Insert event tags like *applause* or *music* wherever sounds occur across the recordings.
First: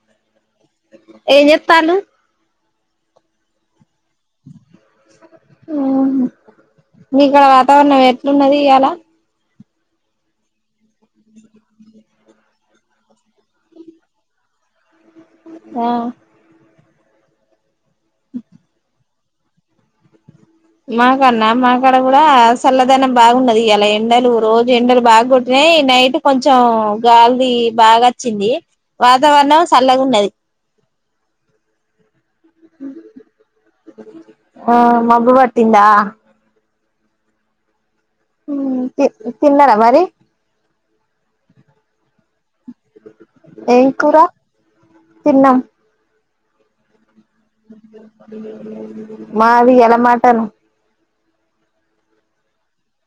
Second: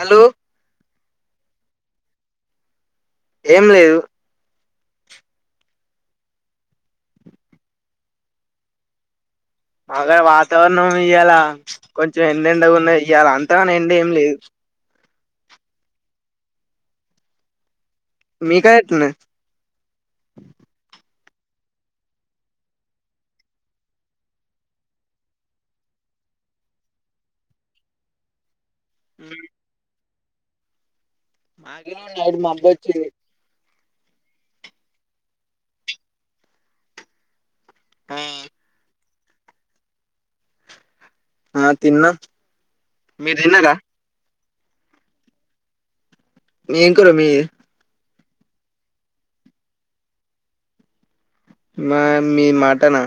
Hello ఏం చేస్తాళ్లు ఏం లేదు ఆ మీకాడ వాతావరణం ఎట్లున్నది ఇయ్యాల అగాడ వాతావరణం ఇయ్యాల కొంచెం ఎండెండకున్నా ఇయ్యాల అంతగణం ఎండ ఏం లేదు ఆ మీ కాడేట్లున్నది మాకడ్న మాకాడ కూడా చల్లదనం బాగున్నది ఇయాలా ఎండలు రోజు ఎండలు బాగు కొట్టినాయి నైట్ కొంచెం గాలిది బాగా వచ్చింది వాతావరణం సళ్ళగున్నది మాకేమో నైట్ మబ్బోచ్చింది ఆ మబ్బుపట్టిందా ఆ తి తిన్నర మరి ఆ తిన్న ఏంకూర తిన్నం మేంకూర మీ మావి ఇయాల మటను మా మీ మటనా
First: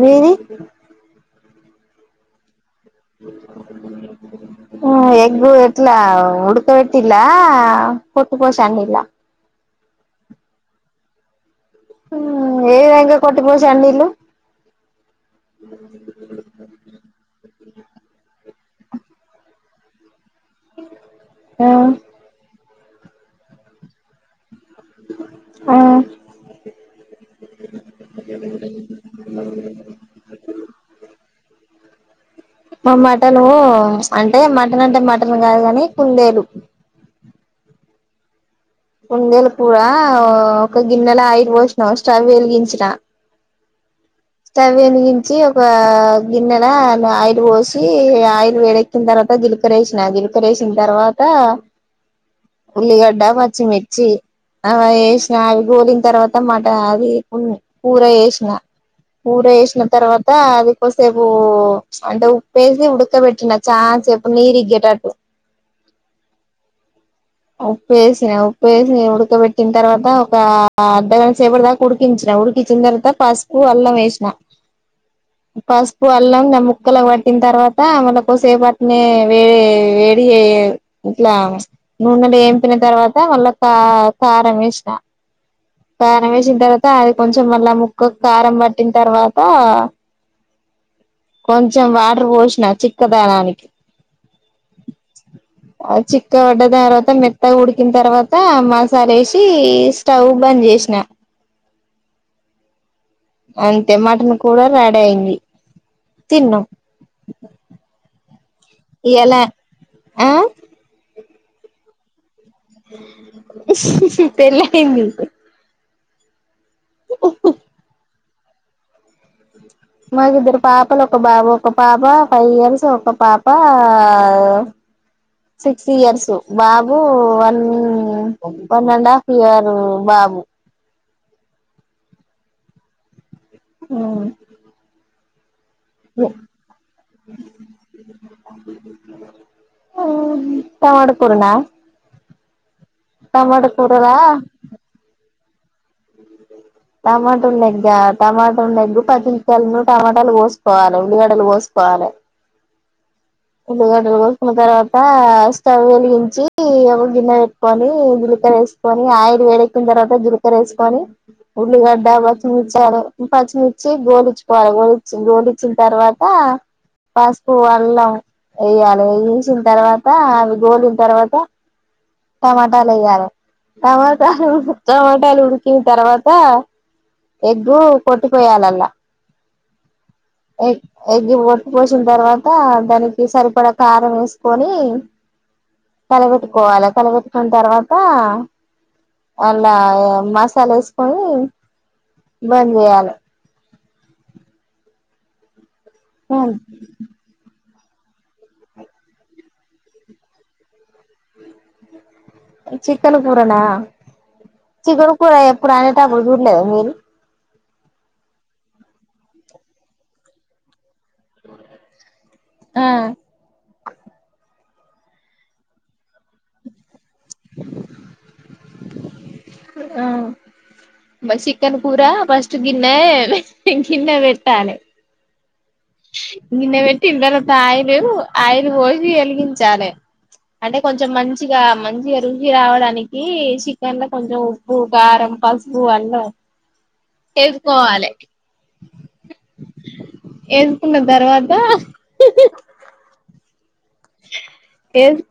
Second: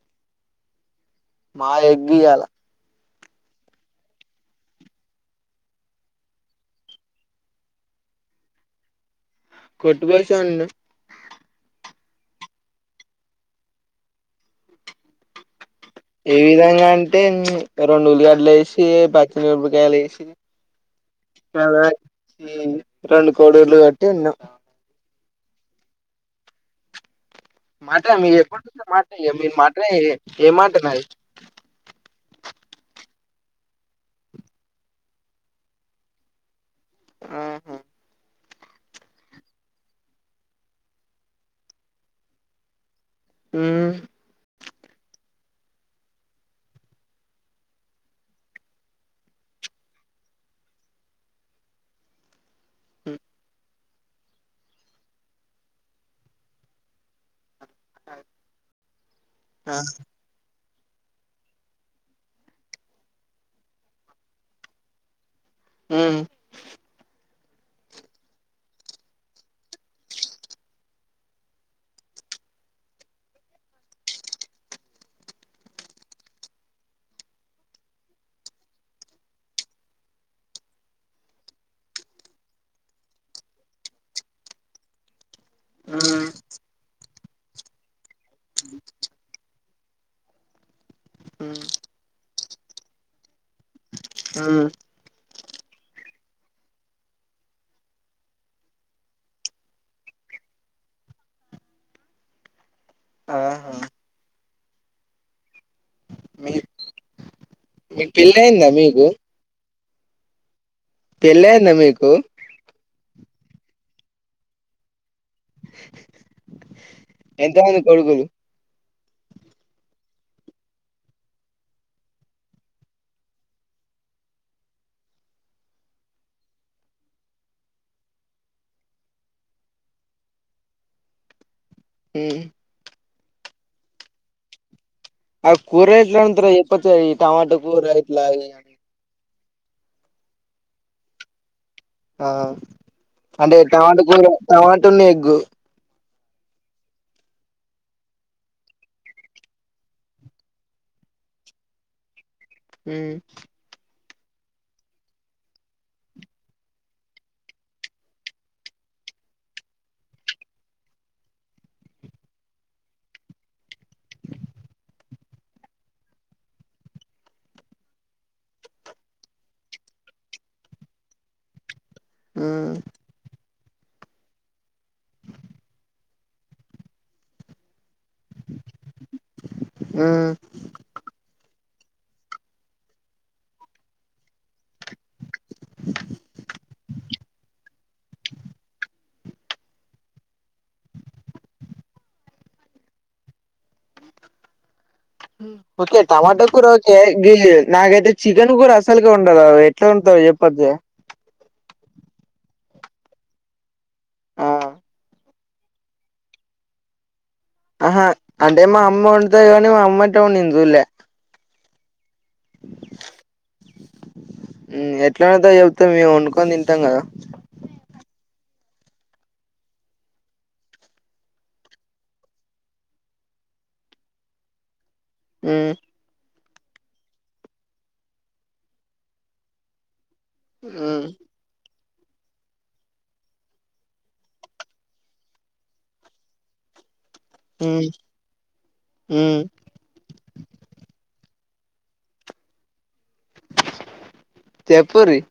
మీది మా ఎగ్ఇయాల ఎగ్ ఎట్లా ఉుడ్కబెట్టిల్లా కొట్టిపోషిండిళ్ళ కొట్టిపోషొండినం ఏవిధంగా కొట్టిపోషి వొండిల్లు బ ఏ విధంగా అంటే రెండు ఉల్లిగడ్లు యేషి పచ్చమిరపకాయలు యేషి అదా రెండు కోడర్ళ్లు కట్టి ఉన్నం ఆ మాట్లాడు మీకు ఎప్పడుంటే మాట మీరు *unintelligible* మాటమ ఏ మాట నాది మా మటనూ అంటే మటన్ అంటే మటన్ కాదు కాని కుందేలు ఆహా కుందేలు కూరా ఒక గిన్నెలా ఆయిల్ పోసిన స్టవ్ వెలిగించిన ఊ స్టవ్ వెలిగించి ఒక గిన్నెల ఆయిల్ పోసి ఆయిల్ వేడక్కి చ్చిన తర్వత జిలకరేసిన జిలకరేసిన తర్వాత ఉల్లిగడ్డ చ్చిమిర్చి అవి వేసిన అవి గోలిన తర్వాతమట అది కూర వేసిన కూర ఆ చేసిన తర్వత్ త అదికోసేపు అంటే ఉప్పేసి ఉడకబెట్టిన చాలా సేపు నీరు ఇగ్గేటట్టు ఉమ్ ఉప్పు వేసిన ఉప్పు వేసి ఉడకబెట్టిన తర్వాత ఒక అర్ధగాంట సేపటి దాక కుడికించిన ఉడికిచ్చిన తర్వాత పసుపు అల్లం వేసిన పసుపు అల్లం ముక్కలకు పట్టిన తర్వాత మళ ఒకసేపటినే వే వేడి ఇట్ల నూనెలెంపిన తర్వాత మళ్ళా క కారం వేసిన కారం వేసిన తర్వాత అది కొంచెం మళ్ళా ముక్కకు కారం పట్టిన తర్వాత కొంచెం వాటర్పోసిన చిక్కదనానికి ఉమ్ ఆ చిక్క పడ్డ తర్వాత మెత్తగుడికిన తర్వాత మాసలేసి స్టవ్ బంద్ చేసిన ఆహా అంతే మటన్ కూడా రెడీ అయింది మీ తిన్నాం మీకు పిల్లయిందా మీకు ఇయ్యాల ఆ పెళ్లయిందా మీకు పెళ్లయింది ఎంత మంది కొడుకులు మాకిద్దరు పాపలు ఒక బాబ ఒక పాప ఫైవ్ ఇయర్స్ ఒక పాప సిక్స్ ఇయర్స్ బాబు one one and half year బాబు ఉమ్ ఆ ఆ కూరేట్ల వండుతరోచేప్పచ్చగ ఈ టమాట కూర యిట్లా ఉమ్ టమడుకురునా ఆ అంటే టమాటా కూరలా కూర తమతున్నెగ్గు తమటున్నెగ్గ తమటున్నెగు పదిమిలు ను టమాటాలు పోసుకోవాలి ఉల్లిగడలు పోసుకోవాలి ఉమ్ ఉల్లిగడ్డలు కోసుకున్న తర్వాత స్టవ్ వెలిగించి ఒక గిన్నె పెట్టుకొని జిలికరేస్ కొని ఆయిల్వేడెక్కిన తర్వాత జురికర వేసుకొని ఉల్లిగడ్డ పచ్చిమిచ్చారు పచ్చిమిచ్చి గోలిచ్చుకోవాలి గోలిచ్చ గోలిచ్చిన తర్వాత తా పాసుపు వళ్లం వేయ్యాలి వేసిన తర్వాత అవి గోలిన తర్వాత ఉమ్. టమాటాలేయాలే టమాటాలు టమాటాలు ఉడికిన తర్వాత ఎగ్గు పొట్టుపోయలంల ఉమ్. ఎగ్ ఎగ్గి ఒట్టు పోసిన తర్వాత దానికి సరిపడా కారం వేసుకొని తలగెట్టుకోవాలె కలగెట్టుకున్న తర్వాత అలా మసాలా వేసుకొని బంద్జెయాలి ఓకే టమాట కూరా ఒకే గి నాకైతే చికెన్ కూర అసలుకే వందరదు ఎట్లా ఉండోచెప్పొద్ చికెన్ కూరన ఆ చికెన్ కూర ఎప్పుడు అనేట అప్పుడు చూడలేదా మీరు ఆహ అంటే మా అమ్మ విందుతది కానీ మా అమ్మ ఎట్ల వొందుతాడో నేన చూడలే ఆ ఉమ్మ్ ఎట్లా వండుతారో చెబుతాం మేము వండుకొని తింటాం గదా ఆ మా చికెన్ కూర పాస్ట్ గిన్నె గిన్నె వెట్టాలే ఉమ్మ్ గిన్నె వేట్టిన్ తర్వాత ఆయిల్ ఆయిలు వోసి వెలిగించాలే అంటే కొంచెం మంచి మంచిగా మంచిగా రుచి రావడానికి చికెన్ లో కొంచెం ఉప్పు కారం పసుపు అల్లం ఎసుకోవాలే ఉమ్మ్ ఏసుకున్న తర్వాత ఆహ్ చెప్పుర్రి ఏస్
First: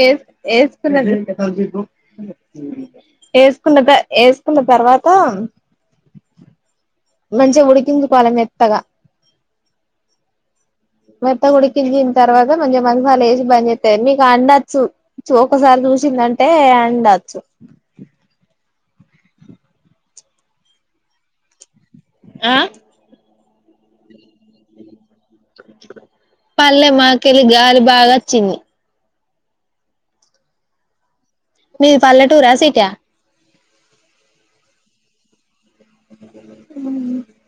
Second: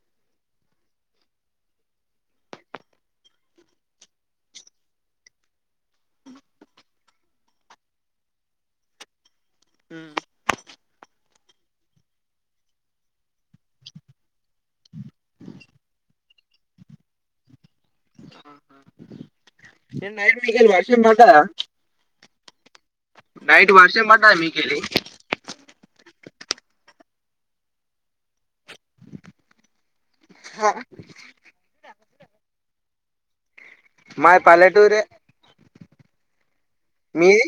ఏస్ ఏస్కున్న త ఏసుకున్న త ఏసుకున్న తర్వాత మంచిగా ఉడికించుకోవాలే మెత్తగా ఉమ్మ్ మెత్తగా ఉడికించిన తర్వాత మంచిగా మహిపాలేసి బజేతే మీకు అండత్ చూ ఒకసారి చూసిందంటే అండచ్ నిన్న నైట్ మీకేళి వర్షం బడ్డదా ఆ నైట్ వర్షం బడ్డదా మీకేళి పల్లె మాకేలీ గాలి బాగాచ్చింది హా మీది పల్లెటూరా సిటీ ఆ మాది పల్లెటూరె అవును మీది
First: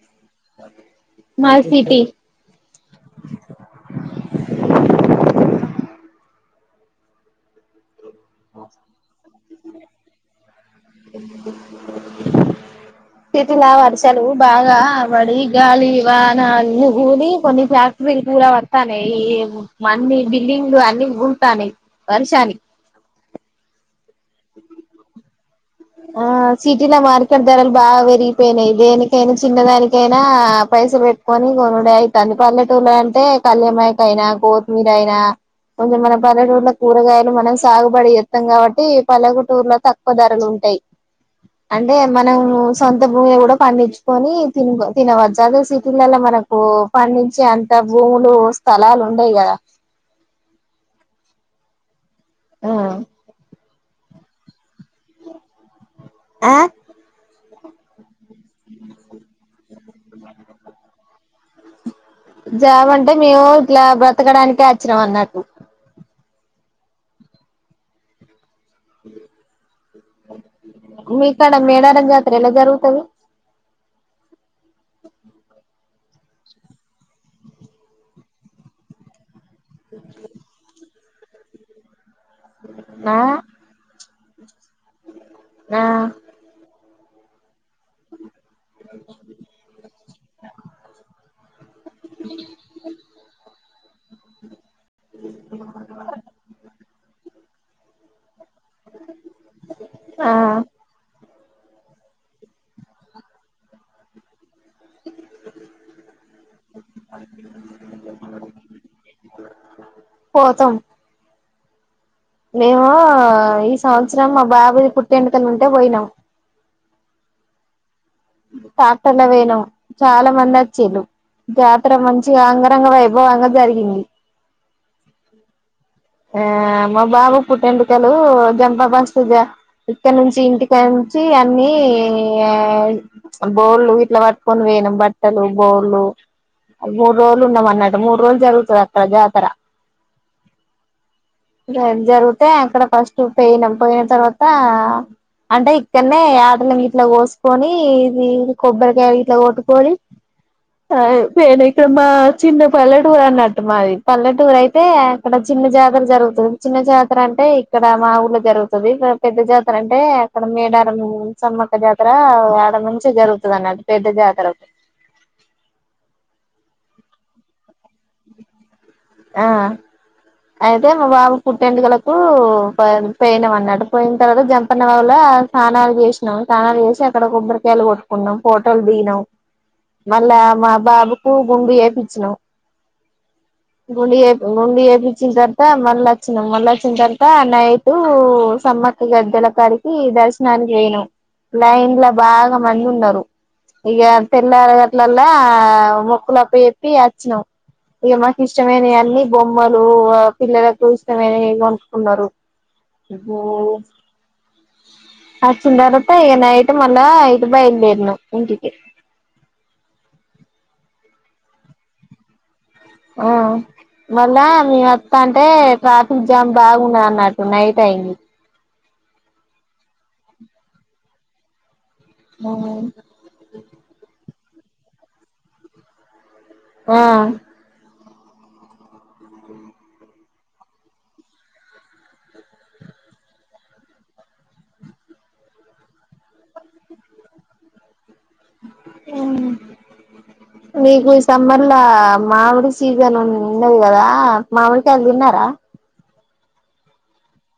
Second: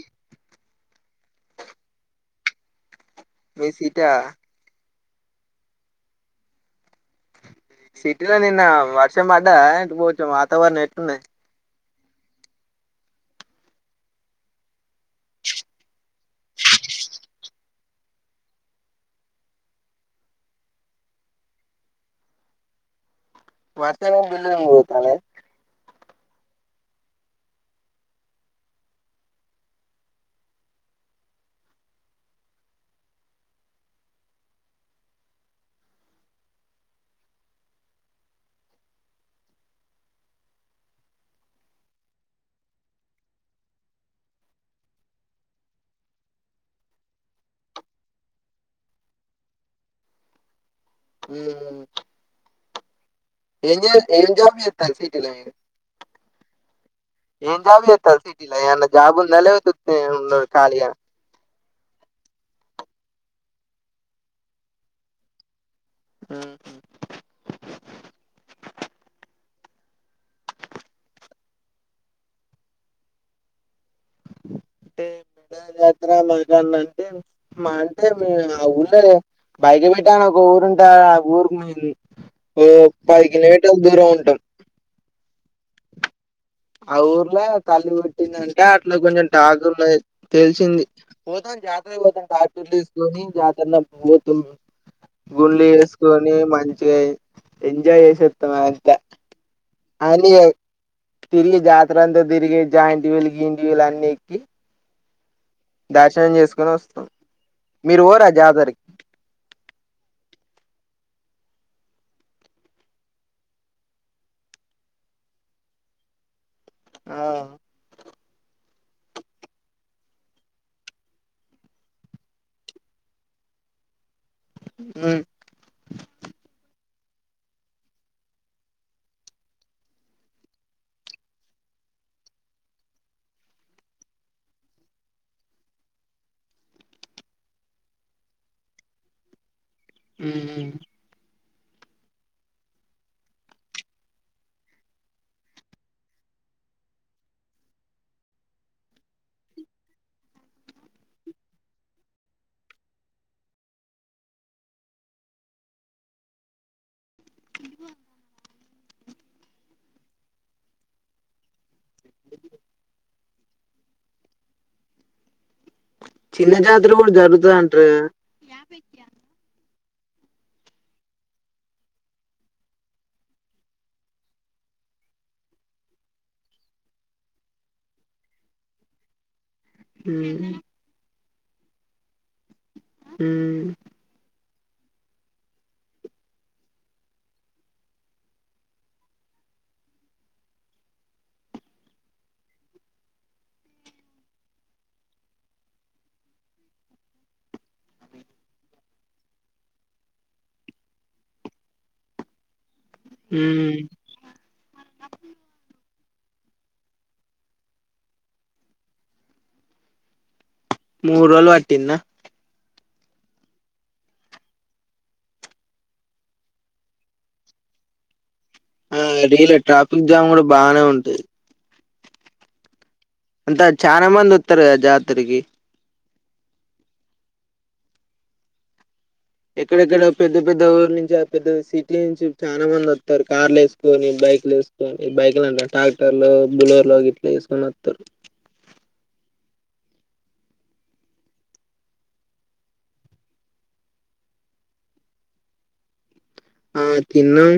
మాది సిటీ మీదీ సిటీ ఆ సిటీల నిన్న వర్షం బాడ్డదా ఎంటి పోచ్చం వాతావరణం ఎటునాది సిటీ లా వర్షాలు బాగా వడి గాలి వాన అన్ని గులీ కొన్ని ఫ్యాక్టరీలు కూళవాడ్ వడతనాయి ఈ మన్ని బిల్డింగ్లు అన్ని ఊతాన్నాయి వర్షానికి వర్తనం బిలూలు ఊగుతానాయి ఆ సిటీల మార్కెట్ ధరలు బాగా వేరిగిపోయినాయి దేనికైనా చిన్న దానికైనా పైసల్ పెట్ కొని కొనుడు అయితంది పల్లెటూర్లో అంటే కల్యామాయక్ అయినా కోతిమీరైయినా కొంచెం మన పల్లెటూరులో కూరగాయలు మనం సాగుబడి జేత్తాం గాబట్టి పల్లగాటూర్ల తక్కువ ధరలు ఉంట ఎయి అంటే మనము సొంత భూమి లో గూడ పండించుకొని తిన్ తినవచ్చు అదే సిటీలల మనక్ ఒ పండించే అంత భూములు స్థలాలు ఉండయి గదా ఉమ్మ్ మ్ ఆ ఏం జే ఏం జాబ్ జేత్తాన్ర్ సిటీల మీరూ ఆ ఏం జాబ్ జేత్తారు సిటీల ఏఅన్నా జాబ్ ఉందా లేపోతే వుతీ గానే ఉన్నారా ఖాళీగా జాబ్ అంటే మేము ఇట్లా బ్రతకడానికే అచ్చన అన్నటు ఉహూ మీక్కడ మేడారం జాతర ఎలా జరుగుతాది అంటే *unintelligible* మా అంటే *unintelligible* ఊళ్ళే బైకి పెట్టా ఒక ఊరుంటా ఊరుకున్ ఏ ఆ పది కిలోమీటర్ల దూరం ఉంటాం ఆ ఆ ఊర్లో తల్లి కొట్టిందంట అట్ల కొంచెం టాక్ ఉన్నది తెలిసింది పోతాం జాతరకి పోతాం టక్టర్లు తీసుకొని జాతర్ల కి పోతున్నా ఉల్లి వేసుకొని మంచిగా ఎంజాయ్ చేసేస్తం ఇంకా అని ఆ తిలి జాతర అంత తిరిగి జాయింట్ విల్లు గియింట్ విల్లు అన్ని ఎక్కి *inaudible* దర్శనం చేసుకొని వస్తాం మీరు పోరా జాతర్ పోతాం మేమా ఈ సంవత్సరం మా బాబు ది పుట్టింటికిలు ఉంటే పోయినాం ఆ టక్టర్ల పోయినం చాలామంది వచ్చిల్లు జాతర మంచిగా అంగరంగ వైభవంగా జరిగింది ఉ ఆ మా బాబు పుట్టింటికులు జంపా *unintelligible* ఇక్కడ నుంచి ఇంటి కాడ నుంచి అన్నీ ఆ ప్చ్ భోల్లు ఇట్ల పట్టుకొని పోయినాం బట్టలు బొల్లు ఆడ మూడు రోజులు ఉన్నాం అన్న మూడు రోజులు జరుగుతది అక్కడ జాతర ఉ జన్ జరిగితే అక్కడ ఫస్ట్ పోయినం పోయిన తర్వాత అంటే ఇక్కడనే యాటల్ని ఇట్ల కోసుకొని ఏయ్ ఇది ఇది కొబ్బరికాయ ఇట్ల కొట్టుకోనీ నేను అయితే మా చిన్న పల్లెటూరు అన్నట్టు మాది పల్లెటూరు అయితే అక్కడ చిన్న జాతర జరుగుతుంది చిన్న జాతర అంటే ఇక్కడ మా ఊళ్లో జరుగుతుంది పెద్ద జాతర అంటే అక్కడ మేడారం ఉ సమ్మక్క జాతర ఓ యాడ నుంచి జరుగుతుంది అన్నట్టు పెద్ద జాతర చిన్న జాతర కూడా జరుగుతాది అంటార్ ఆ అయితే మా బాబు పుట్టి వెంట్రుకలకు పోయి పోయినాం అన్నట్టు పోయిన తర్వాత జంపన్న వాగుల తానాలు చేసినాం తానాలు చేసి అక్కడ కొబ్బరికాయలు కొట్టుకున్నాం ఫోటోలు దిగినం మళ్ళా హ్మ్ మా బాబుకు గుండు చేపించినామ్ ఉ గుండు చేపి గుండు చేపిచ్చిన తర్వాత మళ్ళ వచ్చినామ్ మల్ల వచ్చిన తర్వాత నై టు సమ్మక్క గద్దెల కాడికి దర్శనానికి పోయినామ్ లైన్ లో బాగా మంది ఉన్నారు ఇక తెల్లారి గట్ల ఆళ్ల మొక్కుల అప్ప చెప్పి వచ్చినాం ఇగ మాకి ఇష్టమైనవి అన్ని బొమ్మలు పిల్లలకు ఇష్టమైవి ఇన్ కొనుక్కున్నారు ఇబో హ్మ్ ఆ చిన్ తర్వాత ఇగ నైట్ మళ్ళా ఇటు బయలుదేరినాం ఇంటికి మూడు రోజులు పట్టిందా ఆ మళ్ళా మీ వత్త అంటే ట్రాఫిక్ జామ్ బాగున్న అన్నట్టు నైట్ అయింది ఆ రీలే ట్రాఫిక్ జామ్ కూడా బాగానే ఉంటుది ము అంత చానా మంది వత్తారు కదా జాతరికి ఆ ఎక్కడెక్కడ పెద్ద పెద్ద ఊరు నుంచి ఆ పెద్ద సిటీ నుంచి చాలా మంది వస్తారు కార్లు వేసుకొని బైక్లు వేసు బైక్లుంట ట్రాక్టర్ లో బులర్ లో గ ఇట్లా వేసుకొని వస్తారు అ నీకు ఈ సమ్మర్ లో మామిడి సీజన్ ఉన్నది కదా మామిడి కాయలు తిన్నారా ఆ తిన్నాం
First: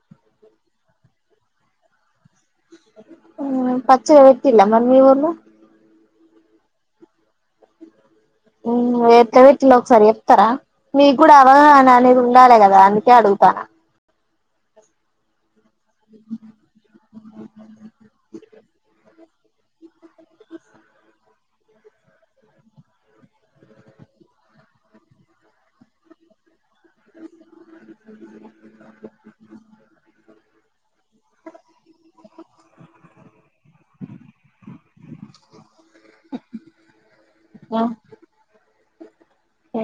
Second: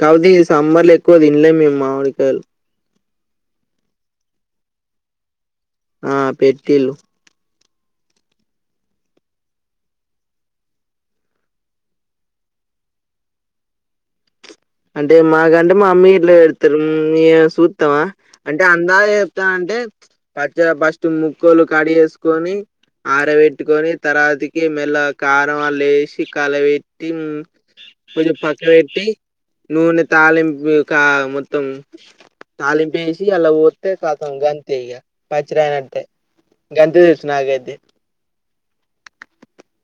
కాపోతే ఇ సమ్మర్ లో ఎక్కువ తినలే మేము మామిడి కాయలు పచ్చ వట్టిలా మరి మి ఊర్లో ఆ పెట్టిల్లు ఎట్ల పెట్టిలో ఒకసారి చెప్తారా మీకు కూడా అవగాహన అనేది ఉండాలి కదా అందుకే అడుగుతాన అంటే మాకంటే మా అమ్మీ ఇట్లా పెడతారు చూస్తావా అంటే అందా ఇస్తా అంటే పచ్చ ఫస్ట్ ముక్కలు కడి వేసుకొని ఆరబెట్టుకొని తర్వాతికి మెల్ల కారం వాళ్ళ వేసి కలవెట్ కొంచెం పక్క పెట్టీ నూనె తాాలింపు కా మొత్తం తాలింపు వేసి అలా ఓత్తే కథం గంతే ఇగ పచ్చడి అయినట్టే గంతే తెల్సు నాకైతే అడుగుతానా ఓ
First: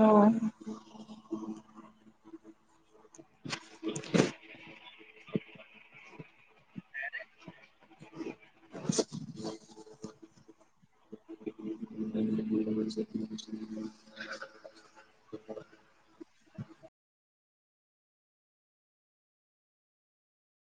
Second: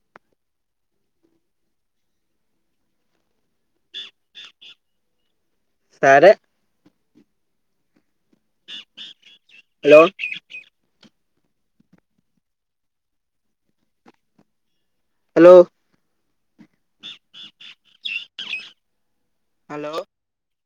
*unintelligible* సరే హలో *unintelligible* హలో హలో